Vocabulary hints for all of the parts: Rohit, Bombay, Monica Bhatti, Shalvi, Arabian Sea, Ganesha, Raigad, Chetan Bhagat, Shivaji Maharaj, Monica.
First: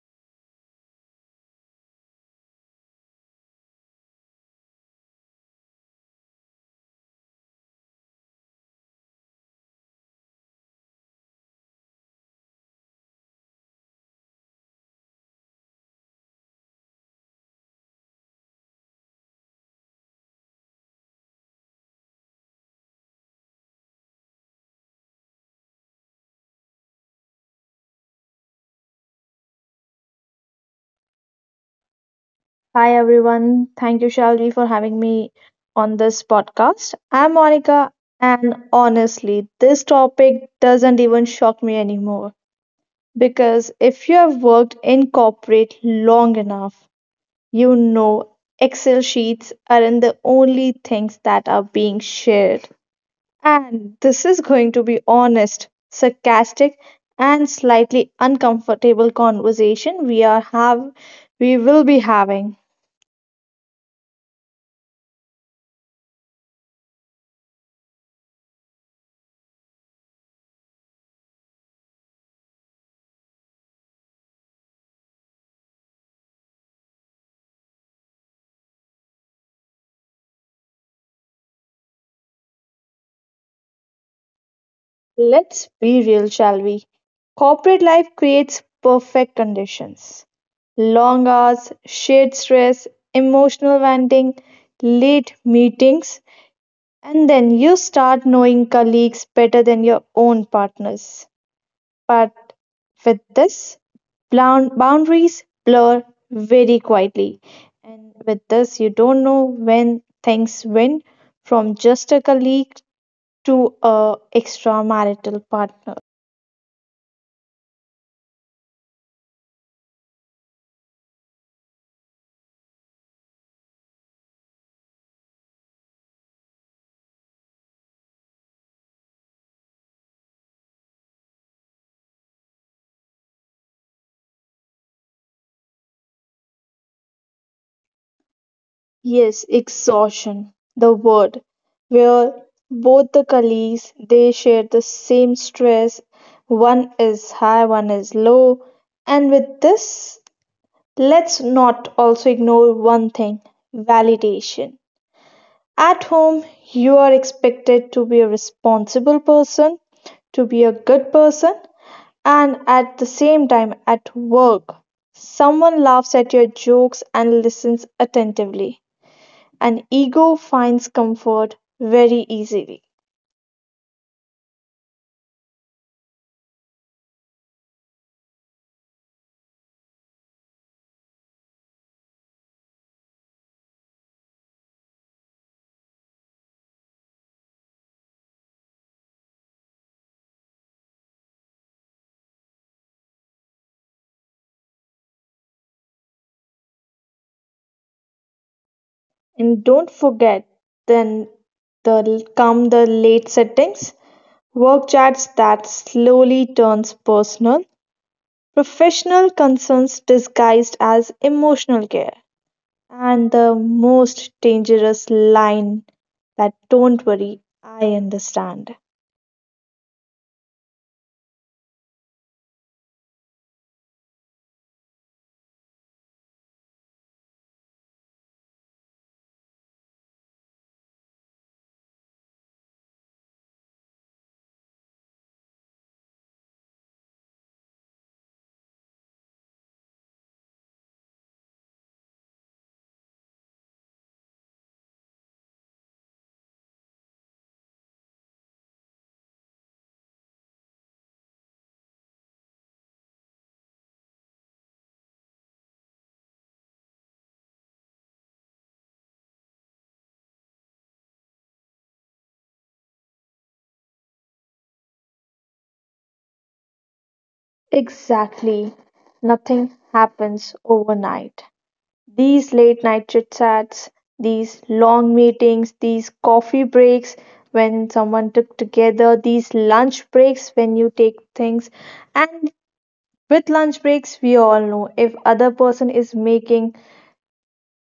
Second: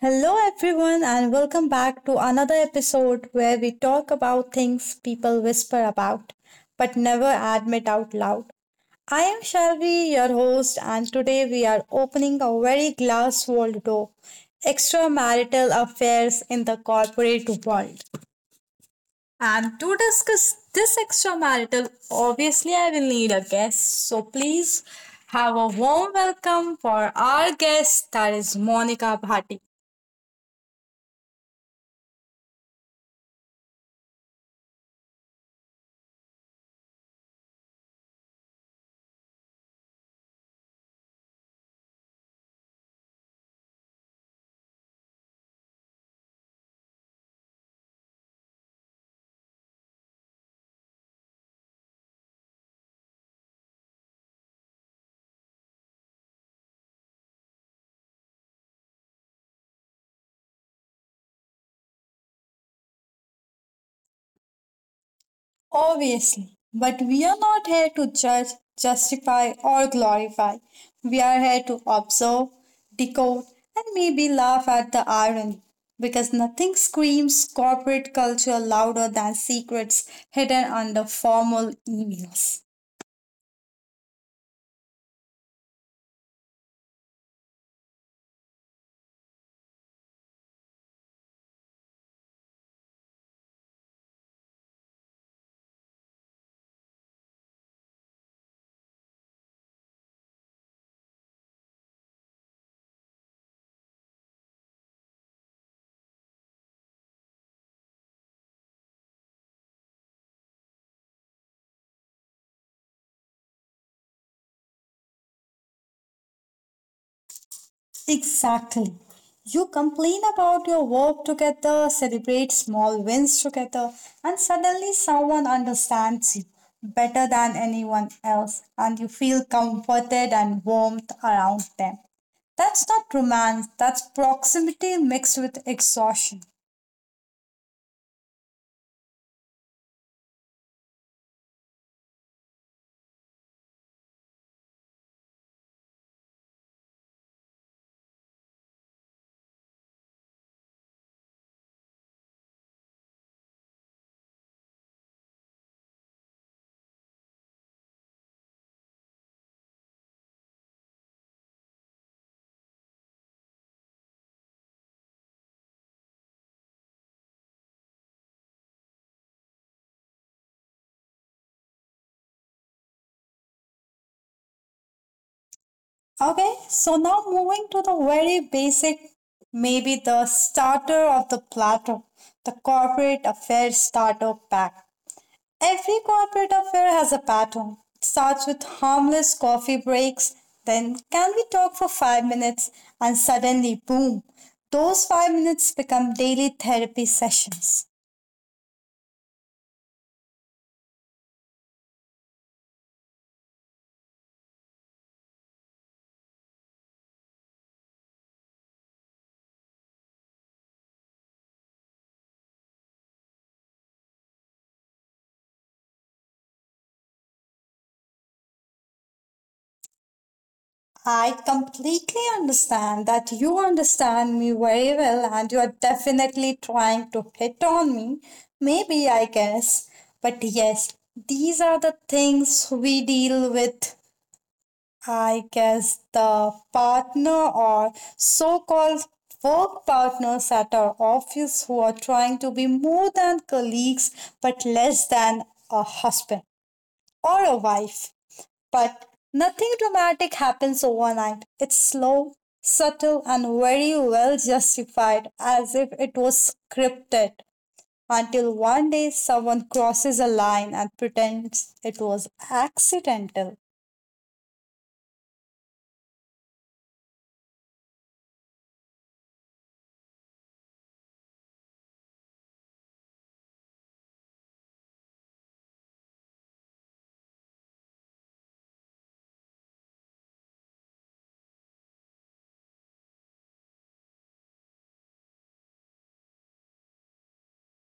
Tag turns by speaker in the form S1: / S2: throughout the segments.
S1: Hello, everyone, and welcome back to another episode where we talk about things people whisper about but never admit out loud. I am Shelby, your host, and today we are opening a very glass walled door extramarital affairs in the corporate world. And to discuss this extramarital, obviously, I will need a guest. So please have a warm welcome for our guest, that is Monica Bhatti.
S2: Hi everyone. Thank you, Shalvi, for having me on this podcast. I'm Monica, and honestly, this topic doesn't even shock me anymore because if you have worked in corporate long enough, you know Excel sheets aren't the only things that are being shared. And this is going to be honest, sarcastic, and slightly uncomfortable conversation we are have we will be having.
S1: Obviously, but we are not here to judge, justify, or glorify. We are here to observe, decode, and maybe laugh at the irony. Because nothing screams corporate culture louder than secrets hidden under formal emails.
S2: Let's be real, shall we? Corporate life creates perfect conditions. Long hours, shared stress, emotional venting, late meetings, and then you start knowing colleagues better than your own partners. But with this, boundaries blur very quietly. And with this, you don't know when things went from just a colleague to a extramarital partner.
S1: Exactly. You complain about your work together, celebrate small wins together, and suddenly someone understands you better than anyone else, and you feel comforted and warmth around them. That's not romance, that's proximity mixed with exhaustion.
S2: Yes, exhaustion, the word, where both the colleagues they share the same stress. One is high, one is low. And with this, let's not also ignore one thing, validation. At home, you are expected to be a responsible person, to be a good person, and at the same time, at work, someone laughs at your jokes and listens attentively. An ego finds comfort very easily.
S1: Okay, so now moving to the very basic, maybe the starter of the platter, the corporate affairs starter pack. Every corporate affair has a pattern. It starts with harmless coffee breaks, then, can we talk for 5 minutes? And suddenly, boom, those 5 minutes become daily therapy sessions.
S2: And don't forget, then the late settings, work chats that slowly turns personal, professional concerns disguised as emotional care, and the most dangerous line, that don't worry, I understand.
S1: I completely understand that you understand me very well and you are definitely trying to hit on me. Maybe, I guess. But yes, these are the things we deal with, I guess the partner or so called work partners at our office who are trying to be more than colleagues but less than a husband or a wife. But nothing dramatic happens overnight. It's slow, subtle, and very well justified as if it was scripted until one day someone crosses a line and pretends it was accidental.
S2: Exactly. Nothing happens overnight. These late night chit-chats, these long meetings, these coffee breaks when someone took together, these lunch breaks when you take things, and with lunch breaks we all know if other person is making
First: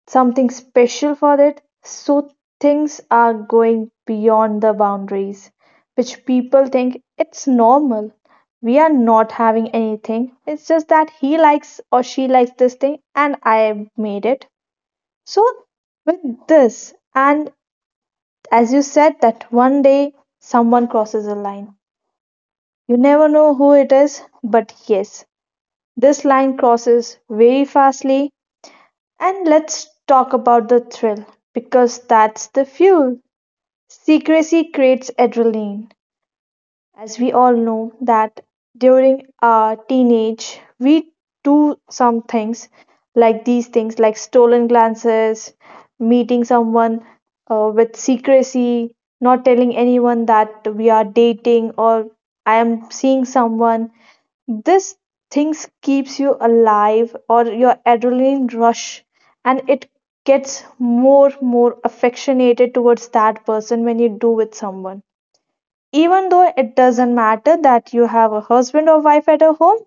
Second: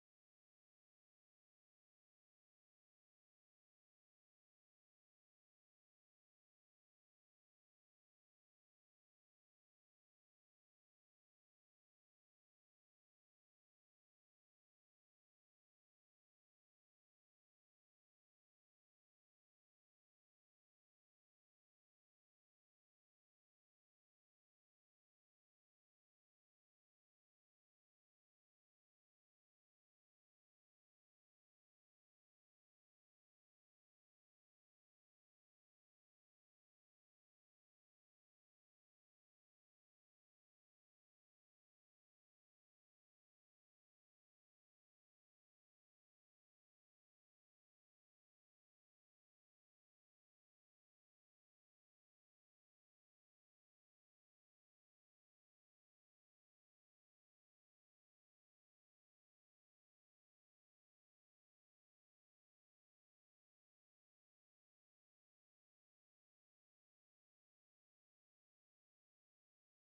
S2: something special for it, so things are going beyond the boundaries, which people think it's normal. We are not having anything. It's just that he likes or she likes this thing and I made it. So, with this, and as you said, that one day someone crosses a line. You never know who it is, but yes, this line crosses very fastly. And let's talk about the thrill, because that's the fuel. Secrecy creates adrenaline, as we all know that during our teenage we do some things like these things, like stolen glances, meeting someone with secrecy, not telling anyone that we are dating or I am seeing someone. This things keeps you alive or your adrenaline rush, and it gets more affectionated towards that person when you do with someone. Even though it doesn't matter that you have a husband or wife at a home,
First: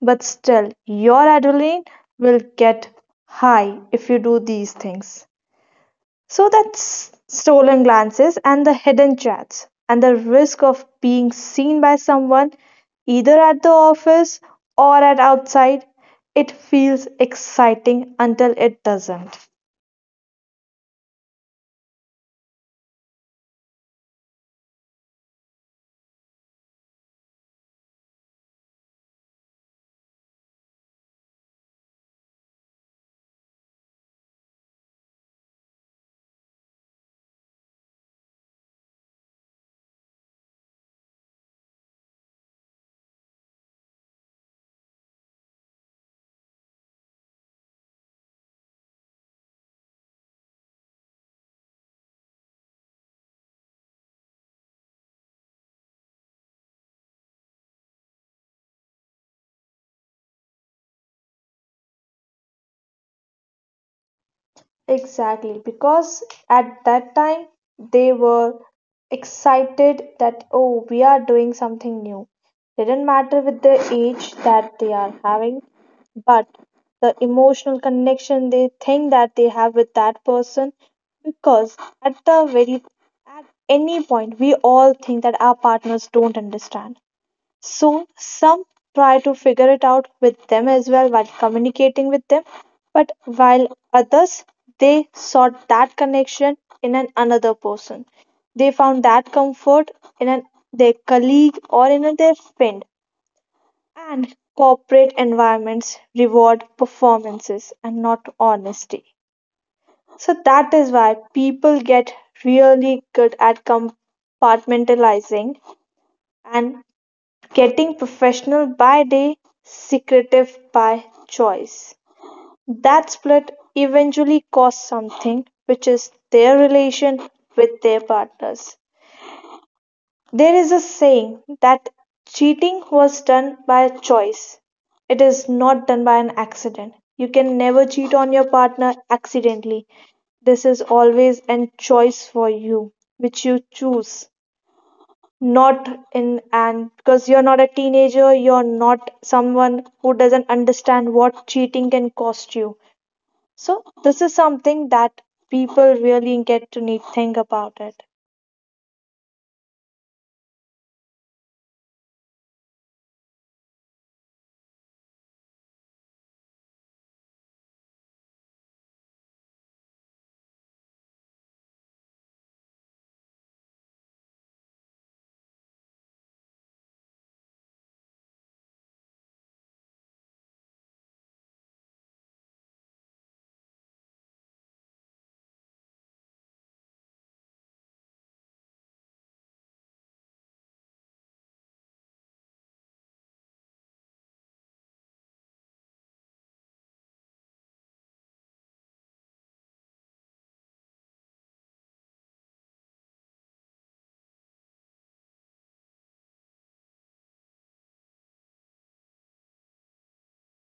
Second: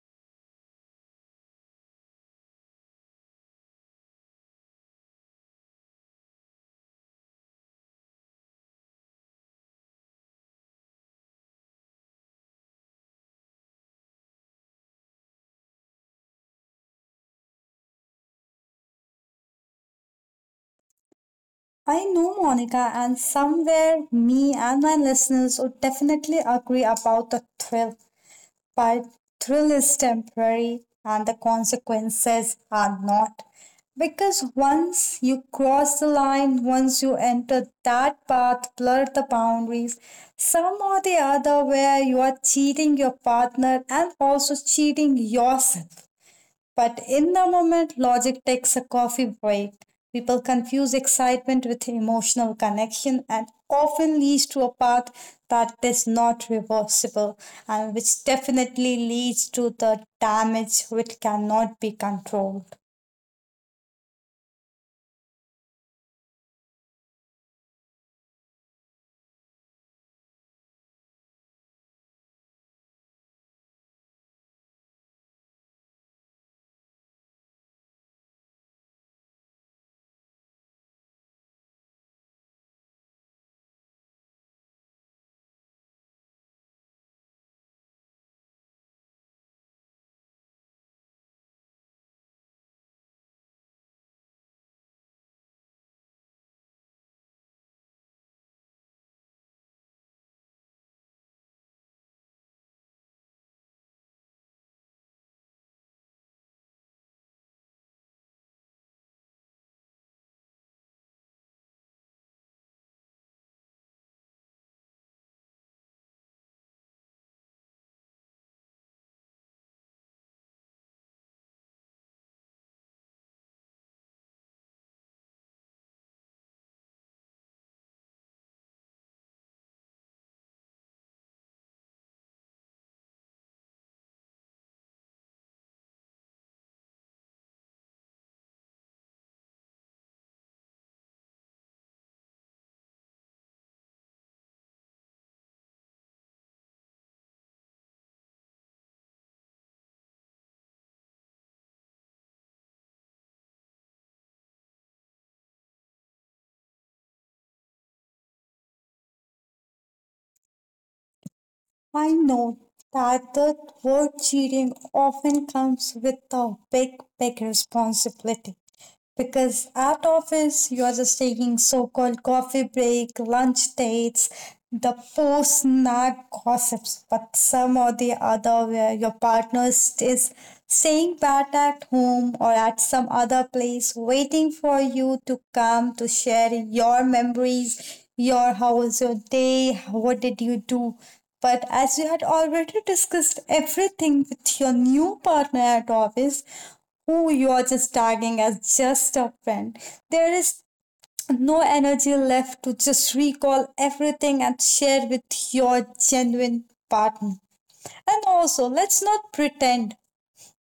S2: but still, your adrenaline will get high if you do these things. So that's stolen glances and the hidden chats and the risk of being seen by someone either at the office or at outside. It feels exciting until it doesn't.
S1: I know, Monica, and somewhere me and my listeners would definitely agree about the thrill. But thrill is temporary and the consequences are not. Because once you cross the line, once you enter that path, blur the boundaries, some or the other, where you are cheating your partner and also cheating yourself. But in the moment, logic takes a coffee break. People confuse excitement with emotional connection and often leads to a path that is not reversible and which definitely leads to the damage which cannot be controlled.
S2: Exactly, because at that time they were excited that, oh, we are doing something new. Didn't matter with the age that they are having, but the emotional connection they think that they have with that person, because at the very at any point we all think that our partners don't understand, so some try to figure it out with them as well while communicating with them, but while others, they sought that connection in an another person. They found that comfort in an, their colleague, or their friend. And corporate environments reward performances and not honesty. So that is why people get really good at compartmentalizing and getting professional by day, secretive by choice. That split eventually costs something, which is their relation with their partners. There is a saying that cheating was done by choice, it is not done by an accident. You can never cheat on your partner accidentally. This is always a choice for you, which you choose, not in and because you're not a teenager, you're not someone who doesn't understand what cheating can cost you. So this is something that people really get to need think about it.
S1: I know that the word cheating often comes with a big, big responsibility. Because at office, you are just taking so called coffee break, lunch dates, the post snack gossips, but some or the other where your partner is staying back at home or at some other place, waiting for you to come to share your memories, your how was your day, what did you do. But as you had already discussed everything with your new partner at office, who you are just tagging as just a friend. There is no energy left to just recall everything and share with your genuine partner. And also, let's not pretend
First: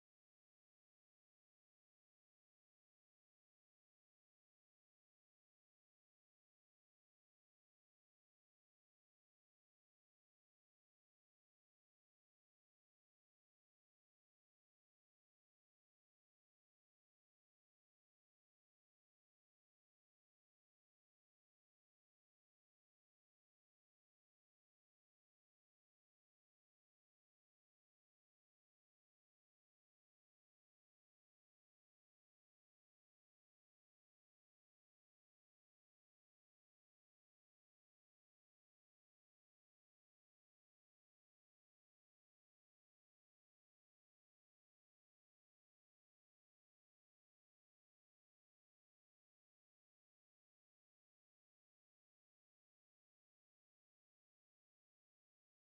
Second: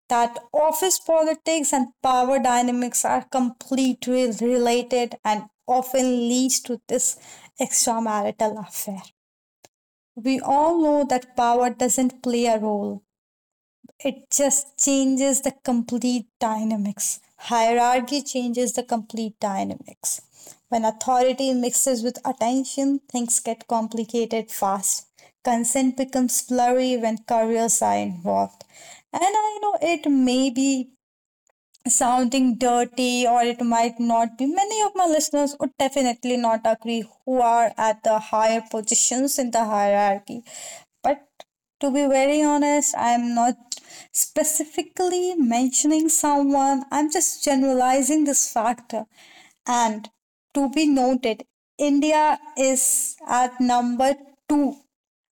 S1: that office politics and power dynamics are completely related and often leads to this extramarital affair. We all know that power doesn't play a role, it just changes the complete dynamics. Hierarchy changes the complete dynamics. When authority mixes with attention, things get complicated fast. Consent becomes blurry when careers are involved. And I know it may be sounding dirty or it might not be, many of my listeners would definitely not agree who are at the higher positions in the hierarchy, but to be very honest, I am not specifically mentioning someone, I'm just generalizing this factor. And to be noted, India is at number 2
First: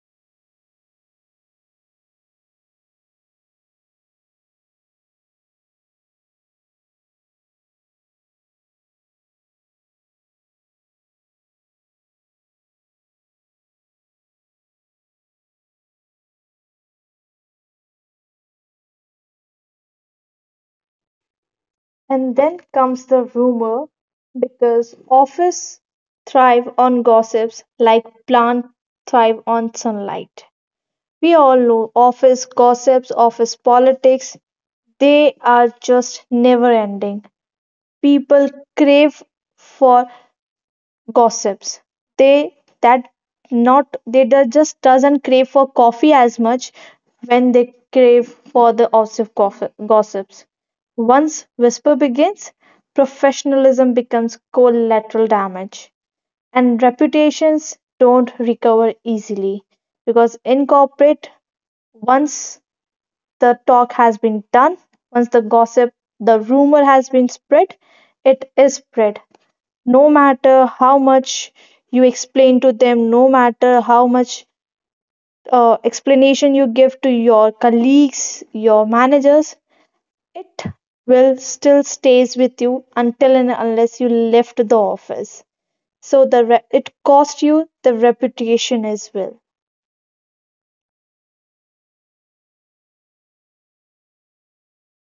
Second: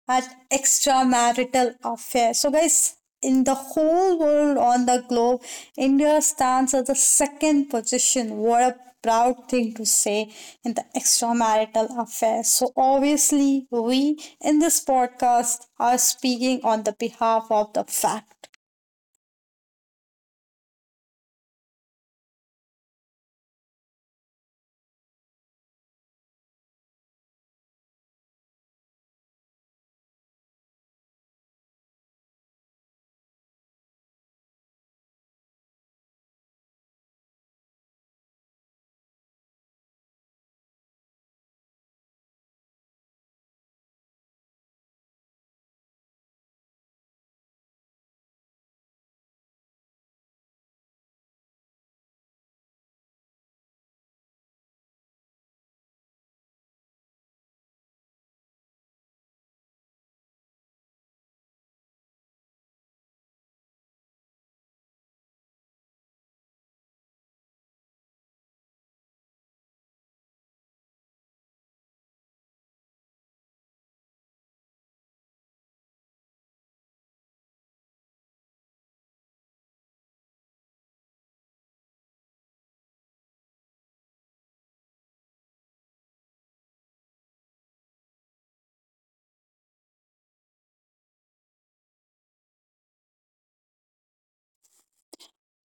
S1: at extramarital affair. So, guys, in the whole world on the globe, India stands at the second position. What a proud thing to say in the extramarital affair. So, obviously, we in this podcast are speaking on the behalf of the fact.
S2: And then comes the rumor, because office thrive on gossips like plant thrive on sunlight. We all know office gossips, office politics, they are just never ending. People crave for gossips. They that not they do- just doesn't crave for coffee as much when they crave for the gossips. Once whisper begins, professionalism becomes collateral damage, and reputations don't recover easily, because in corporate, once the talk has been done, once the gossip, the rumor has been spread, it is spread no matter how much you explain to them, no matter how much explanation you give to your colleagues, your managers, it will still stays with you until and unless you left the office. So it cost you the reputation as well.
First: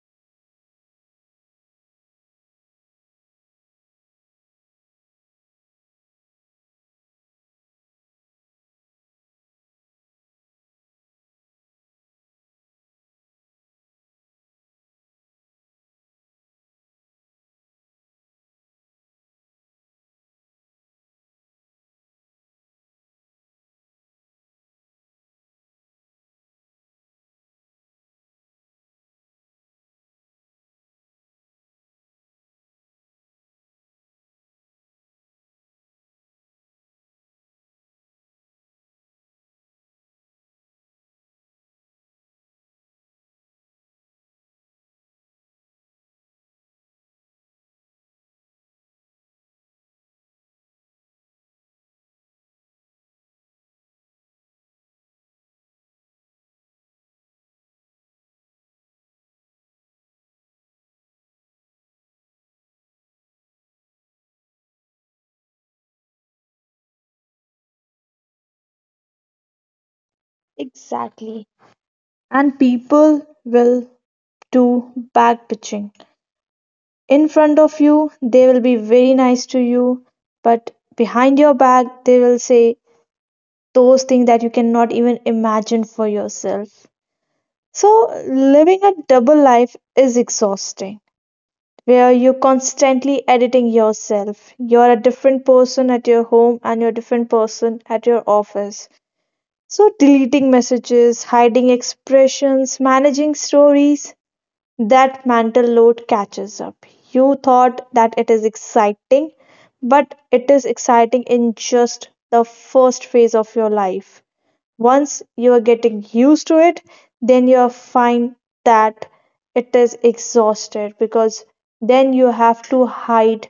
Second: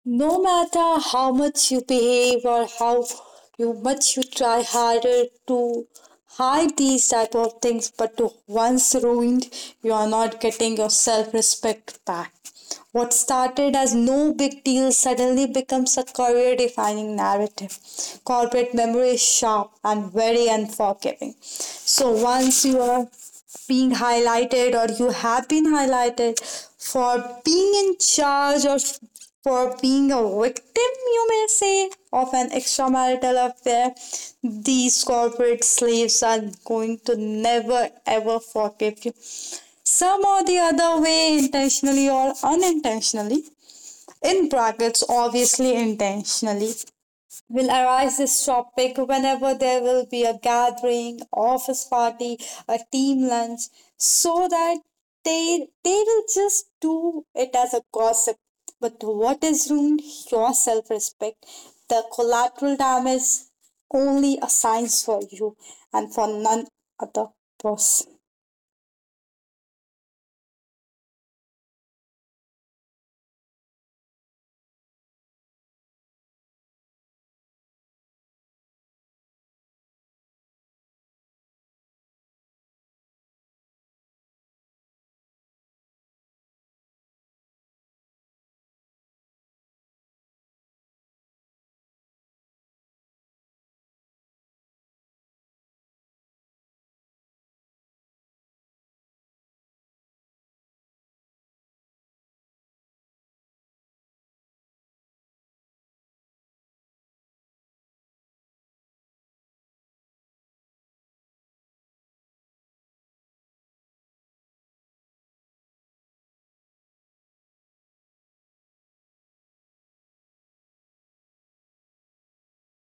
S1: No matter how much you behave or how you much you try harder to hide these type of things, but to once ruined, you are not getting your self-respect back. What started as no big deal suddenly becomes a career defining narrative. Corporate memory is sharp and very unforgiving. So once you are being highlighted or you have been highlighted for being in charge or for being a victim, you may say, of an extramarital affair. These corporate slaves are going to never ever forgive you. Some or the other way, intentionally or unintentionally, in brackets, obviously intentionally, will arise this topic whenever there will be a gathering, office party, a team lunch, so that they will just do it as a gossip. But what is ruined? Your self respect. The collateral damage only assigns for you and for none other person.
S2: Exactly. And people will do back bitching. In front of you, they will be very nice to you, but behind your back, they will say those things that you cannot even imagine for yourself. So, living a double life is exhausting, where you're constantly editing yourself. You're a different person at your home and you're a different person at your office. So, deleting messages, hiding expressions, managing stories, that mental load catches up. You thought that it is exciting, but it is exciting in just the first phase of your life. Once you're getting used to it, then you find that it is exhausted, because then you have to hide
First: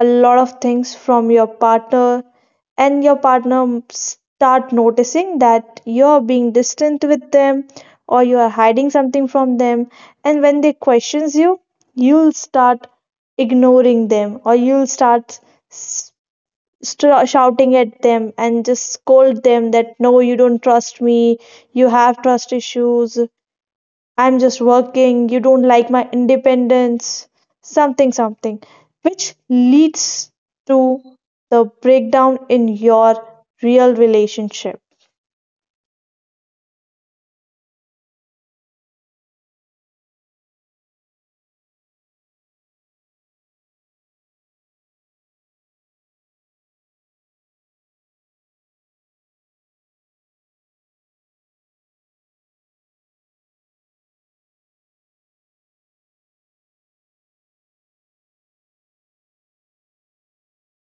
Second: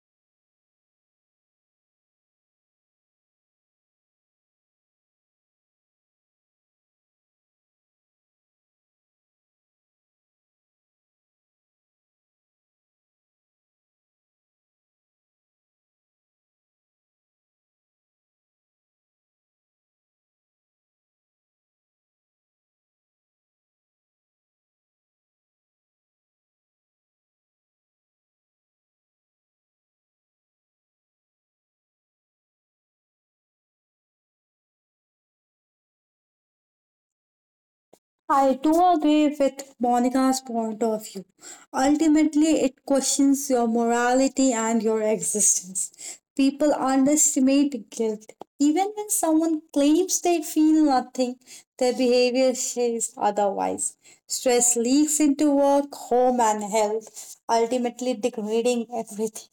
S2: a lot of things from your partner, and your partner start noticing that you're being distant with them or you are hiding something from them, and when they questions you, you'll start ignoring them, or you'll start s- shouting at them and just scold them that no, you don't trust me, you have trust issues, I'm just working, you don't like my independence, something something, which leads to the breakdown in your real relationship.
S1: I do agree with Monica's point of view. Ultimately, it questions your morality and your existence. People underestimate guilt. Even when someone claims they feel nothing, their behavior says otherwise. Stress leaks into work, home, and health, ultimately degrading everything.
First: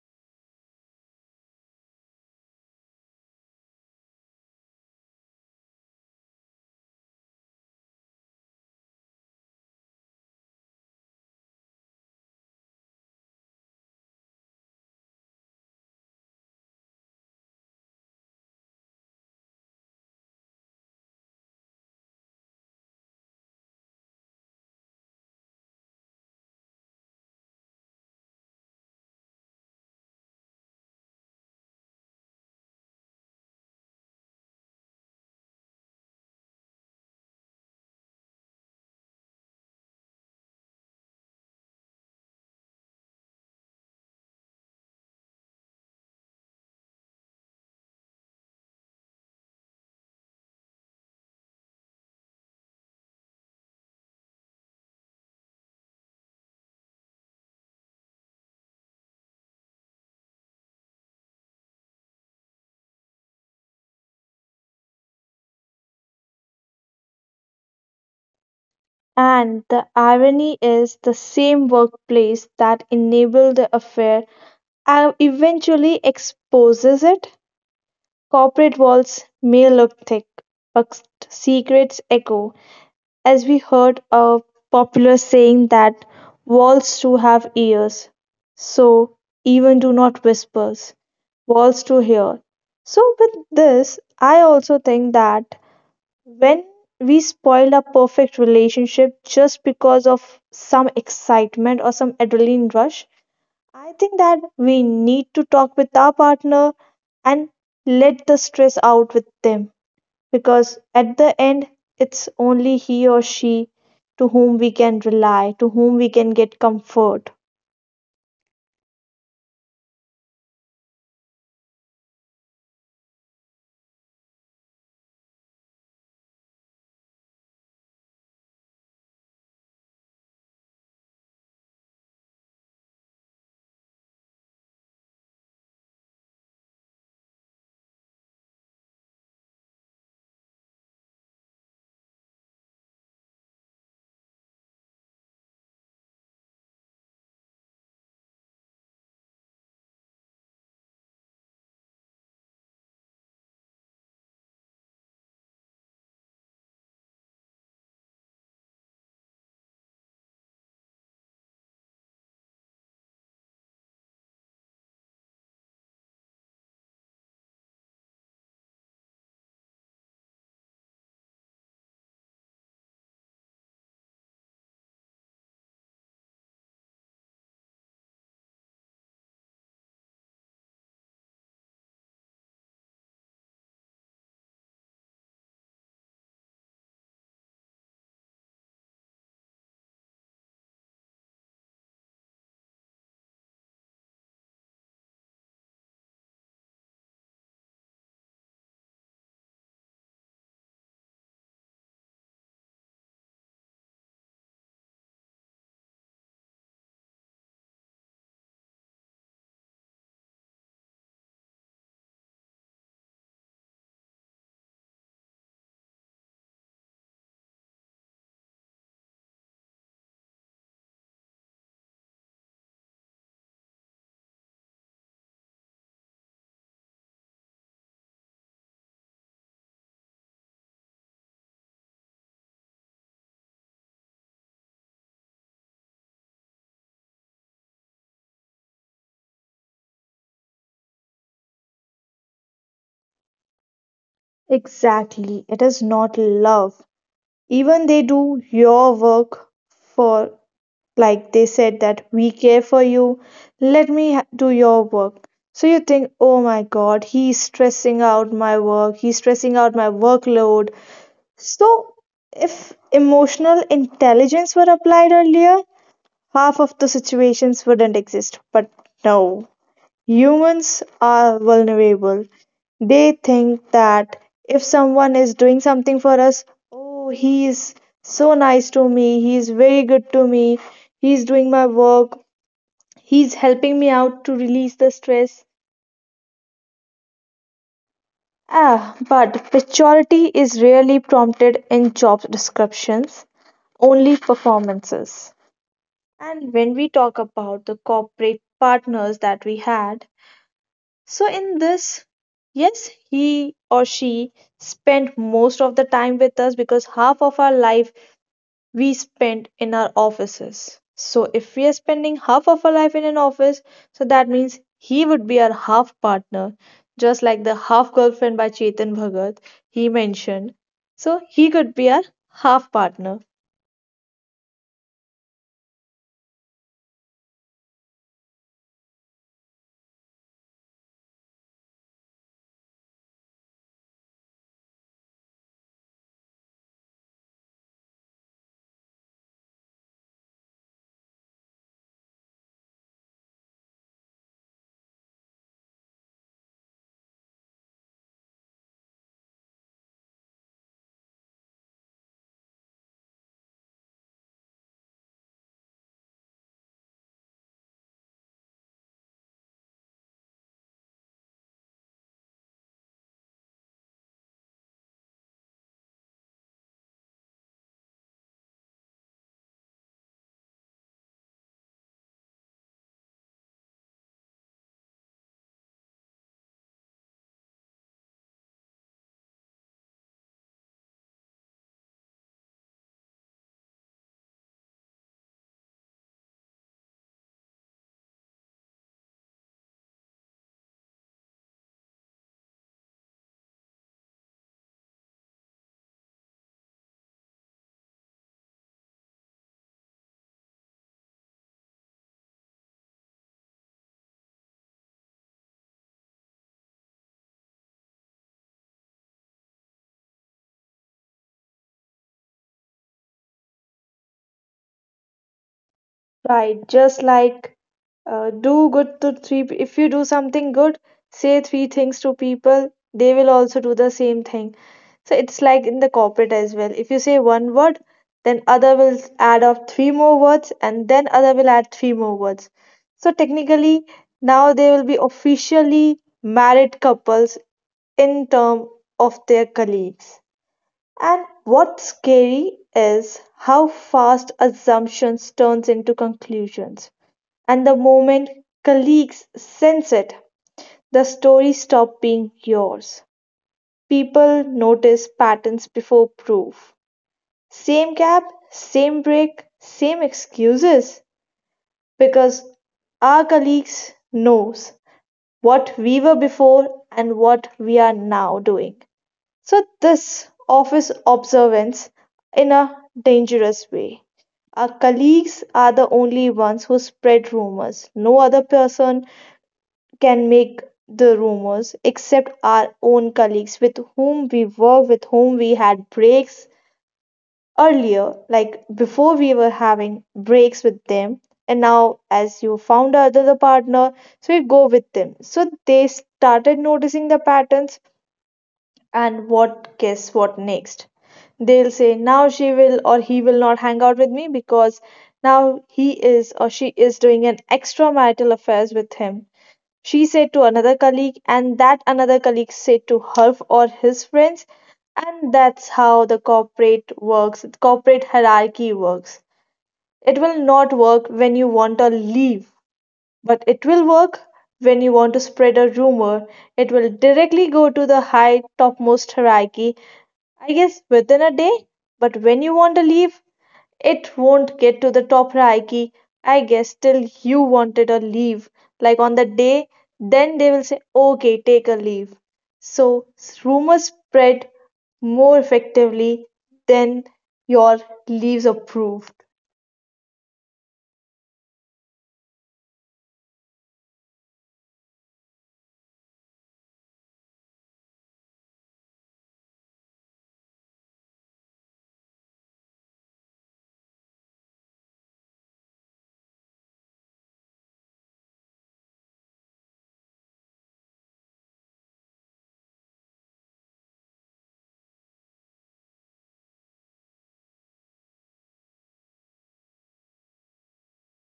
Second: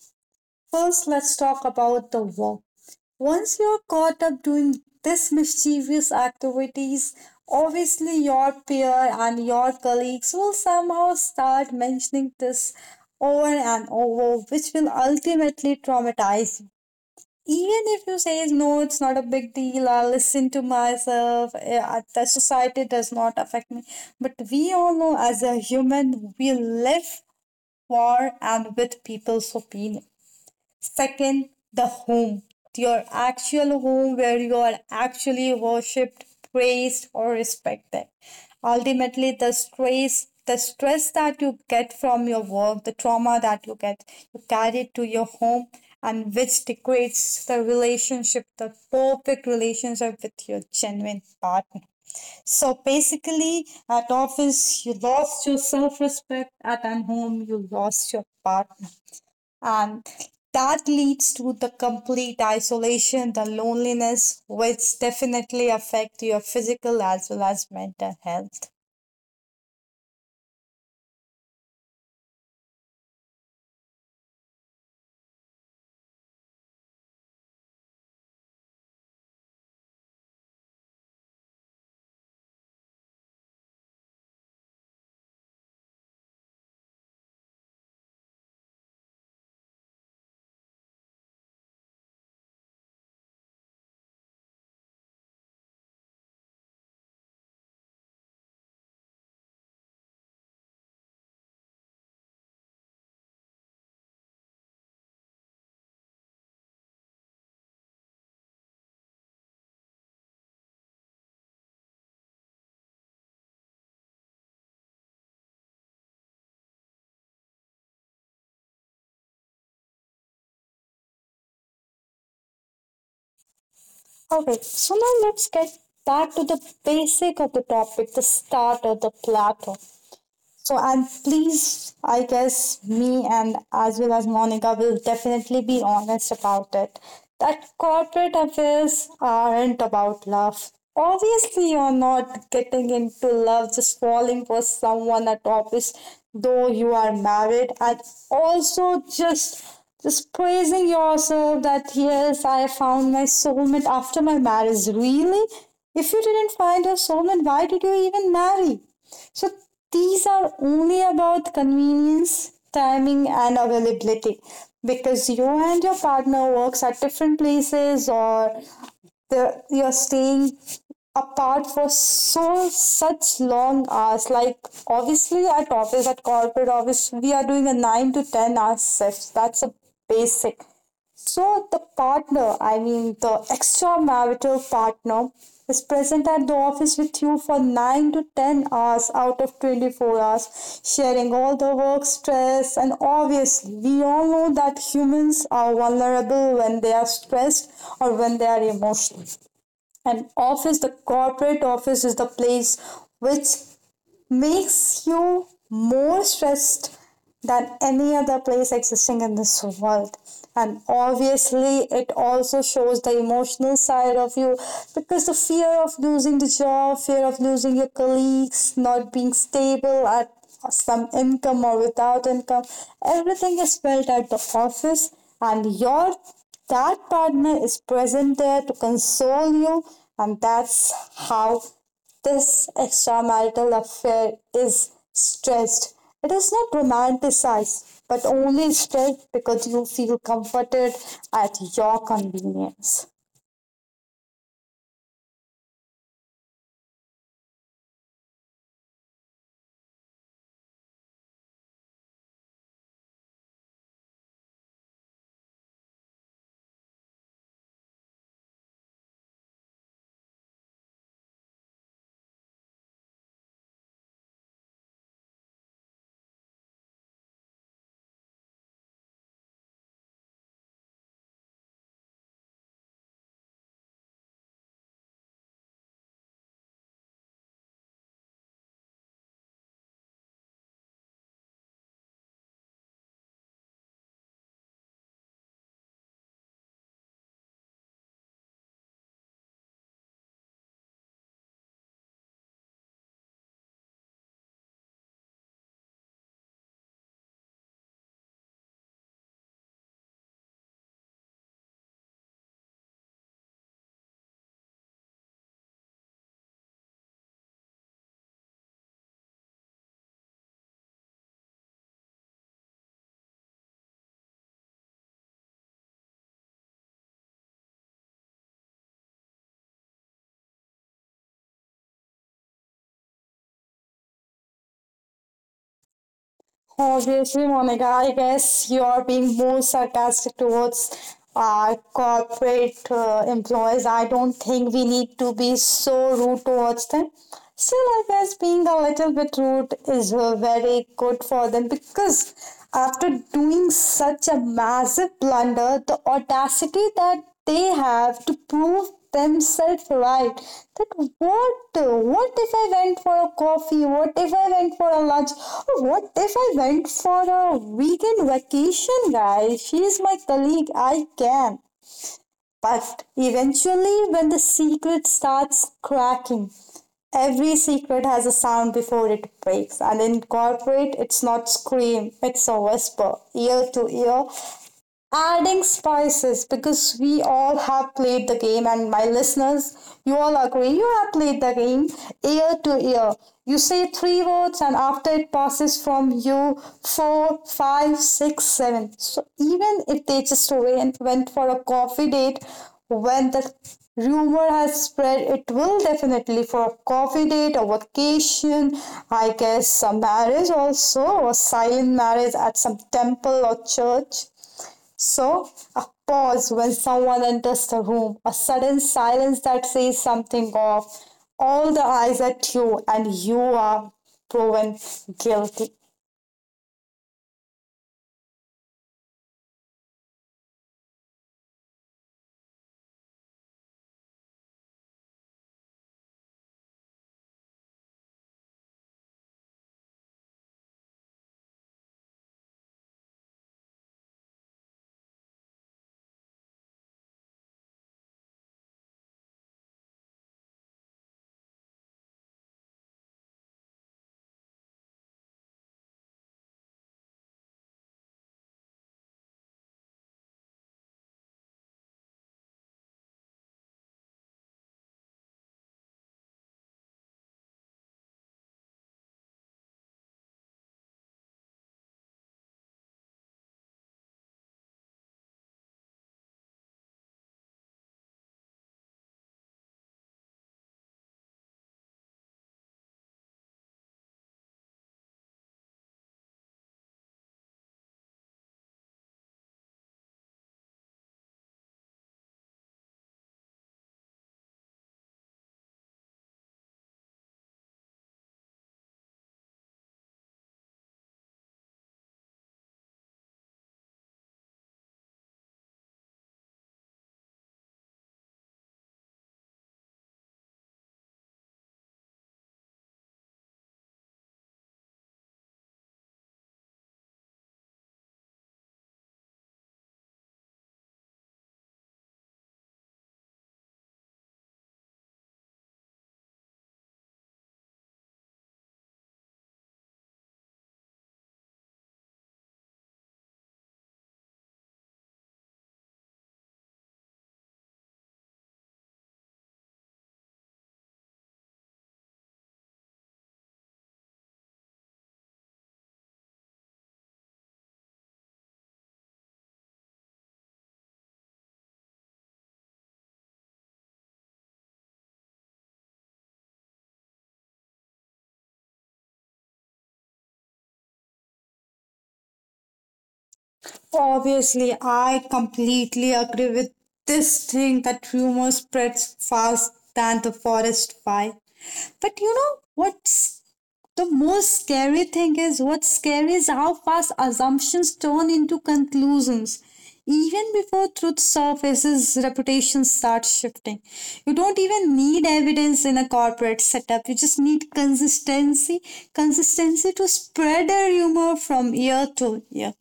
S1: First, let's talk about the work. Once you're caught up doing this mischievous activities, obviously your peer and your colleagues will somehow start mentioning this over and over, which will ultimately traumatize you. Even if you say, no, it's not a big deal, I'll listen to myself, the society does not affect me. But we all know as a human, we live for and with people's opinion. Second, the home, your actual home where you are actually worshipped, praised, or respected. Ultimately, the stress that you get from your work, the trauma that you get, you carry it to your home, and which degrades the relationship, the perfect relationship with your genuine partner. So basically, at office, you lost your self respect, at an home, you lost your partner. And that leads to the complete isolation, the loneliness, which definitely affect your physical as well as mental health.
S2: And the irony is the same workplace that enabled the affair eventually exposes it. Corporate walls may look thick, but secrets echo, as we heard a popular saying that walls too have ears, so even do not whispers, walls to hear. So, with this, I also think that when we spoil a perfect relationship just because of some excitement or some adrenaline rush, I think that we need to talk with our partner and let the stress out with them, because at the end, it's only he or she to whom we can rely, to whom we can get comfort.
S1: Okay, so now let's get back to the basic of the topic, the start starter, the plateau. So, and please, I guess me and as well as Monica will definitely be honest about it that corporate affairs aren't about love. Obviously, you're not getting into love just falling for someone at office, though you are married, and also just praising yourself that yes, I found my soulmate after my marriage. Really, if you didn't find your soulmate, why did you even marry? So these are only about convenience, timing, and availability because you and your partner works at different places or you're staying apart for so such long hours like obviously at office at corporate office we are doing a 9 to 10 hour shifts, that's a basic. So the partner, I mean the extramarital partner, is present at the office with you for 9 to 10 hours out of 24 hours, sharing all the work stress. And obviously, we all know that humans are vulnerable when they are stressed or when they are emotional. And office, the corporate office, is the place which makes you more stressed than any other place existing in this world, and obviously it also shows the emotional side of you because the fear of losing the job, fear of losing your colleagues, not being stable at some income or without income, everything is felt at the office. And your that partner is present there to console you, and that's how this extramarital affair is stressed. It is not romanticized, but only stressed because you feel comforted at your convenience.
S2: Exactly, it is not love. Even they do your work for, like they said, that we care for you, let me do your work. So you think, oh my god, he's stressing out my work, he's stressing out my workload. So, if emotional intelligence were applied earlier, half of the situations wouldn't exist. But no, humans are vulnerable. They think that if someone is doing something for us, oh, he is so nice to me, he is very good to me, he's doing my work, he's helping me out to release the stress. Ah, but maturity is rarely prompted in job descriptions, only performances. And when we talk about the corporate partners that we had, so in this, yes, he or she spent most of the time with us, because half of our life we spent in our offices. So if we are spending half of our life in an office, so that means he would be our half partner, just like the half girlfriend by Chetan Bhagat he mentioned. So he could be our half partner.
S1: Obviously, Monica, I guess you are being more sarcastic towards our corporate employees. I don't think we need to be so rude towards them. Still, I guess being a little bit rude is very good for them because after doing such a massive blunder, the audacity that they have to prove themselves right, that what if I went for a coffee, what if I went for a lunch, or what if I went for a weekend vacation? Guys, she is my colleague, I can. But eventually when the secret starts cracking, every secret has a sound before it breaks, and in corporate it's not scream, it's a whisper, ear to ear, adding spices. Because we all have played the game, and my listeners, you all agree you have played the game, ear to ear. You say three words and after it passes from you, four five six seven. So even if they just went for a coffee date, when the rumor has spread it will definitely for a coffee date, a vacation, I guess a marriage also, or silent marriage at some temple or church. So, a pause when someone enters the room, a sudden silence that says something off. All the eyes at you, and you are proven guilty.
S2: Right, just like do good to three. If you do something good, say three things to people, they will also do the same thing. So it's like in the corporate as well. If you say one word, then other will add up three more words, and then other will add three more words. So technically, now they will be officially married couples in term of their colleagues. And what's scary is how fast assumptions turns into conclusions. And the moment colleagues sense it, the story stops being yours. People notice patterns before proof. Same gap, same break, same excuses, because our colleagues knows what we were before and what we are now doing. So this office observance in a dangerous way. Our colleagues are the only ones who spread rumors. No other person can make the rumors except our own colleagues with whom we work, with whom we had breaks earlier, like before we were having breaks with them. And now, as you found another partner, so you go with them. So they started noticing the patterns, and what guess what next? They'll say now she will or he will not hang out with me because now he is or she is doing an extramarital affairs with him. She said to another colleague, and that another colleague said to her or his friends, and that's how the corporate works, corporate hierarchy works. It will not work when you want to leave, but it will work when you want to spread a rumor. It will directly go to the high topmost hierarchy, I guess within a day, but when you want to leave, it won't get to the top hierarchy. I guess till you wanted a leave. Like on the day, then they will say, okay, take a leave. So rumors spread more effectively than your leaves approved.
S1: Obviously, I completely agree with this thing that rumor spreads fast than the forest fire. But you know what's the most scary thing is, what's scary is how fast assumptions turn into conclusions. Even before truth surfaces, reputation starts shifting. You don't even need evidence in a corporate setup. You just need consistency, consistency to spread a rumor from year to year.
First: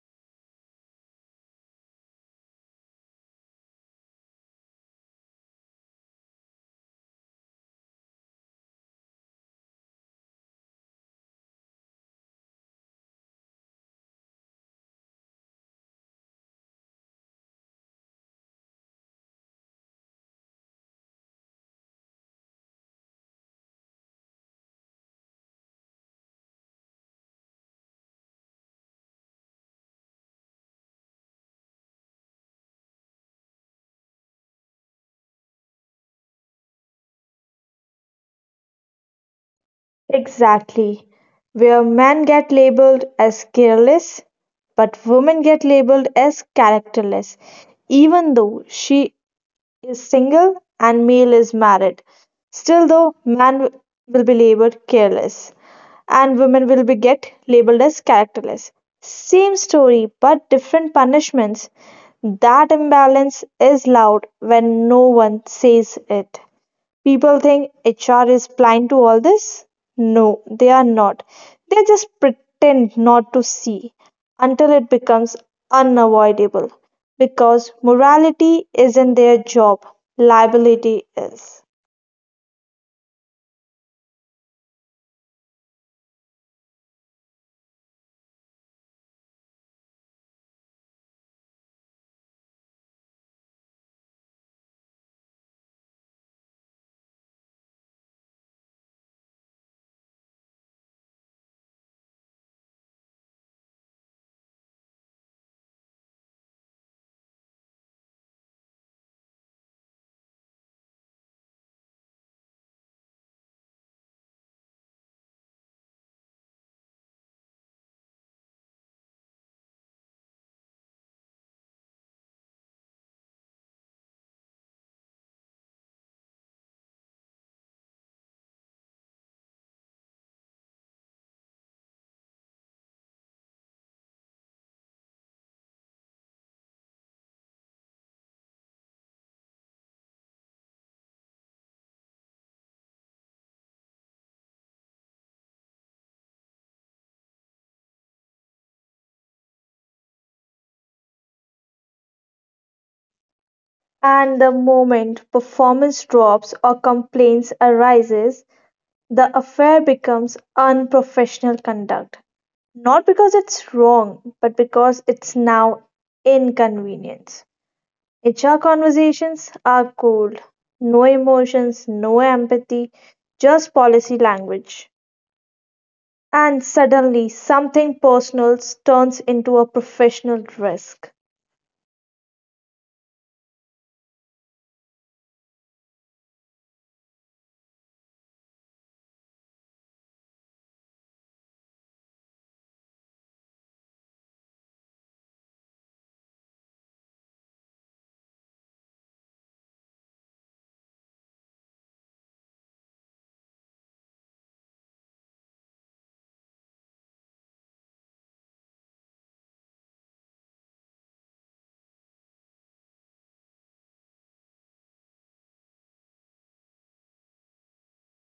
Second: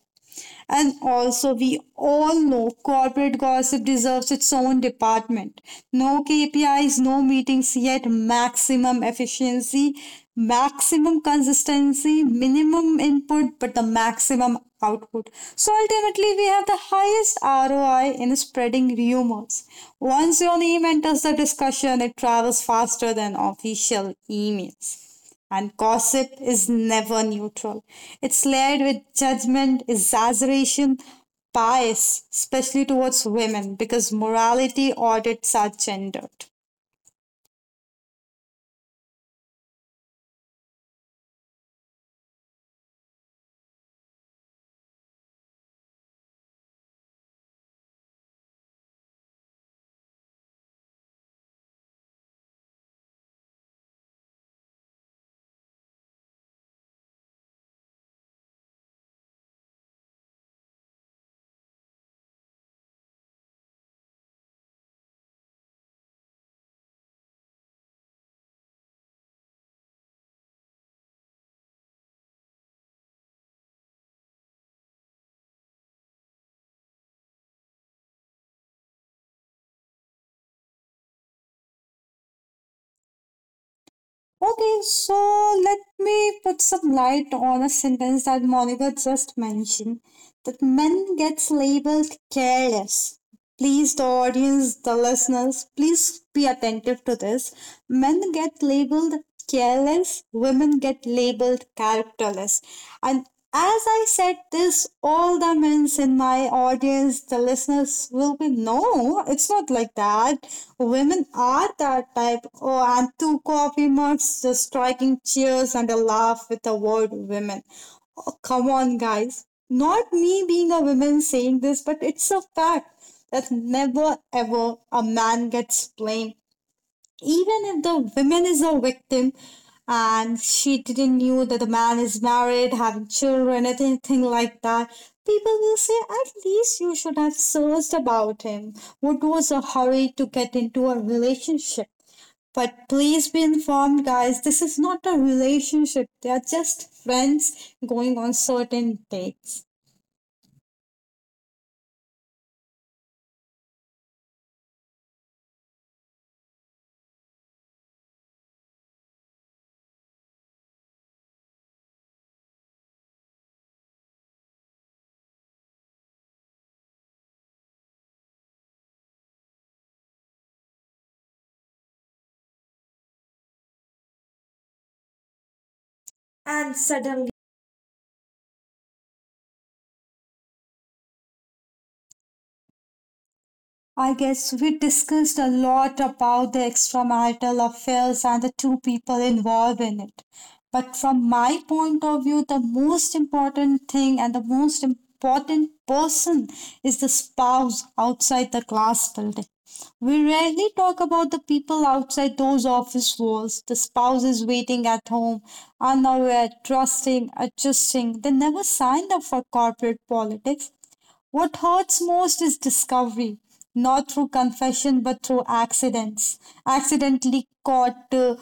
S1: And also, we all know corporate gossip deserves its own department. No KPIs, no meetings, yet maximum efficiency, maximum consistency, minimum input, but the maximum output. So ultimately, we have the highest ROI in spreading rumors. Once your name enters the discussion, it travels faster than official emails. And gossip is never neutral. It's layered with judgment, exaggeration, bias, especially towards women, because morality audits are gendered.
S2: Exactly. Where men get labeled as careless, but women get labeled as characterless, even though she is single and male is married. Still, though, man will be labeled careless and women will be get labeled as characterless. Same story but different punishments. That imbalance is loud when no one says it. People think HR is blind to all this. No, they are not. They just pretend not to see until it becomes unavoidable, because morality isn't their job, liability is.
S1: Okay, so let me put some light on a sentence that Monica just mentioned, that men gets labeled careless. Please, the audience, the listeners, please be attentive to this. Men get labeled careless, women get labeled characterless. And as I said this, all the men in my audience, the listeners will be, no, it's not like that. Women are that type. Oh, and two coffee mugs, just striking cheers and a laugh with the word women. Come on, guys. Not me being a woman saying this, but it's a fact that never ever a man gets blamed. Even if the woman is a victim and she didn't knew that the man is married, having children, anything like that, people will say, at least you should have searched about him. What was the hurry to get into a relationship? But please be informed, guys, this is not a relationship. They are just friends going on certain dates.
S2: And the moment performance drops or complaints arises, the affair becomes unprofessional conduct. Not because it's wrong, but because it's now inconvenience. HR conversations are cold, no emotions, no empathy, just policy language. And
S1: And
S2: suddenly,
S1: suddenly,
S2: something personal turns into a professional risk.
S1: I guess we discussed a lot about the extramarital affairs and the two people involved in it. But from my point of view, the most important thing and the most important person is the spouse outside the class building. We rarely talk about the people outside those office walls. The spouse is waiting at home, unaware, trusting, adjusting. They never signed up for corporate politics. What hurts most is discovery, not through confession but through accidents. Accidentally caught,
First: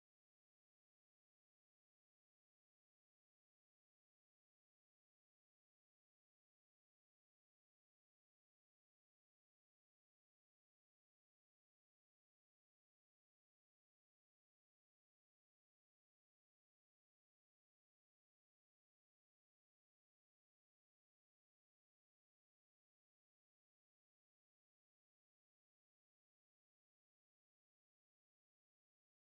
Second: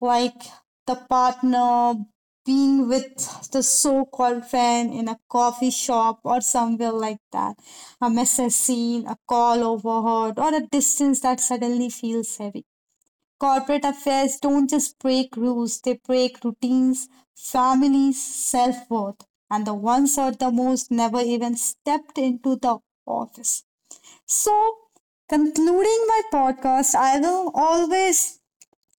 S1: like the partner being with the so called friend in a coffee shop or somewhere like that. A message seen, a call overheard, or a distance that suddenly feels heavy. Corporate affairs don't just break rules, they break routines, families, self worth. And the ones that the most never even stepped into the office. So, concluding my podcast, I will always,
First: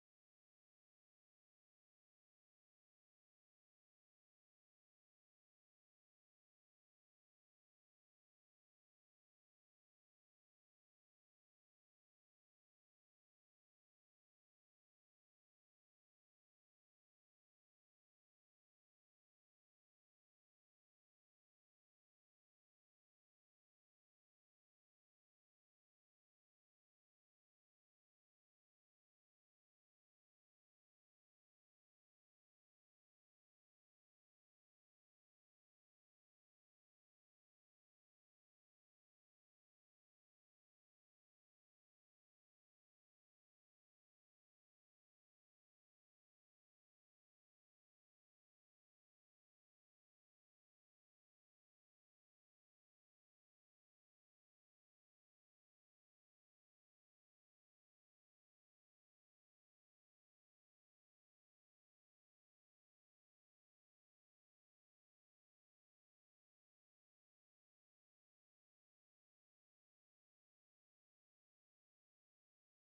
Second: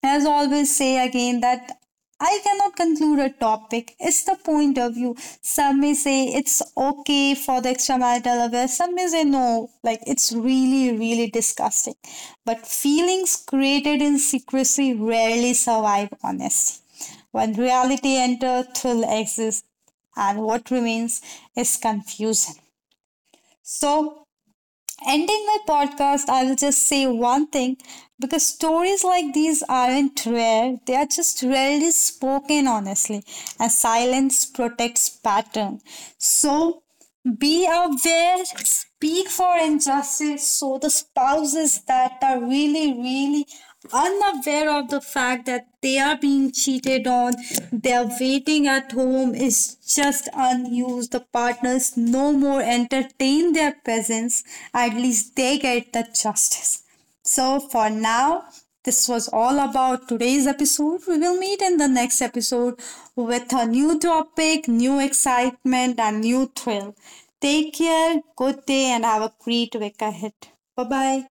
S1: as always, say again that I cannot conclude a topic. It's the point of view. Some may say it's okay for the extramarital affair. Some may say no, like it's really, really disgusting. But feelings created in secrecy rarely survive honesty. When reality enters, thrill exists, and what remains is confusion. So ending my podcast, I will just say one thing, because stories like these aren't rare, they are just rarely spoken, honestly. And silence protects pattern. So, be aware, speak for injustice. So the spouses that are really, really unaware of the fact that they are being cheated on, they're waiting at home is just unused. The partners no more entertain their presence. At least they get the justice. So for now, this was all about today's episode. We will meet in the next episode with a new topic, new excitement, and new thrill. Take care, good day, and have a great week ahead. Bye bye.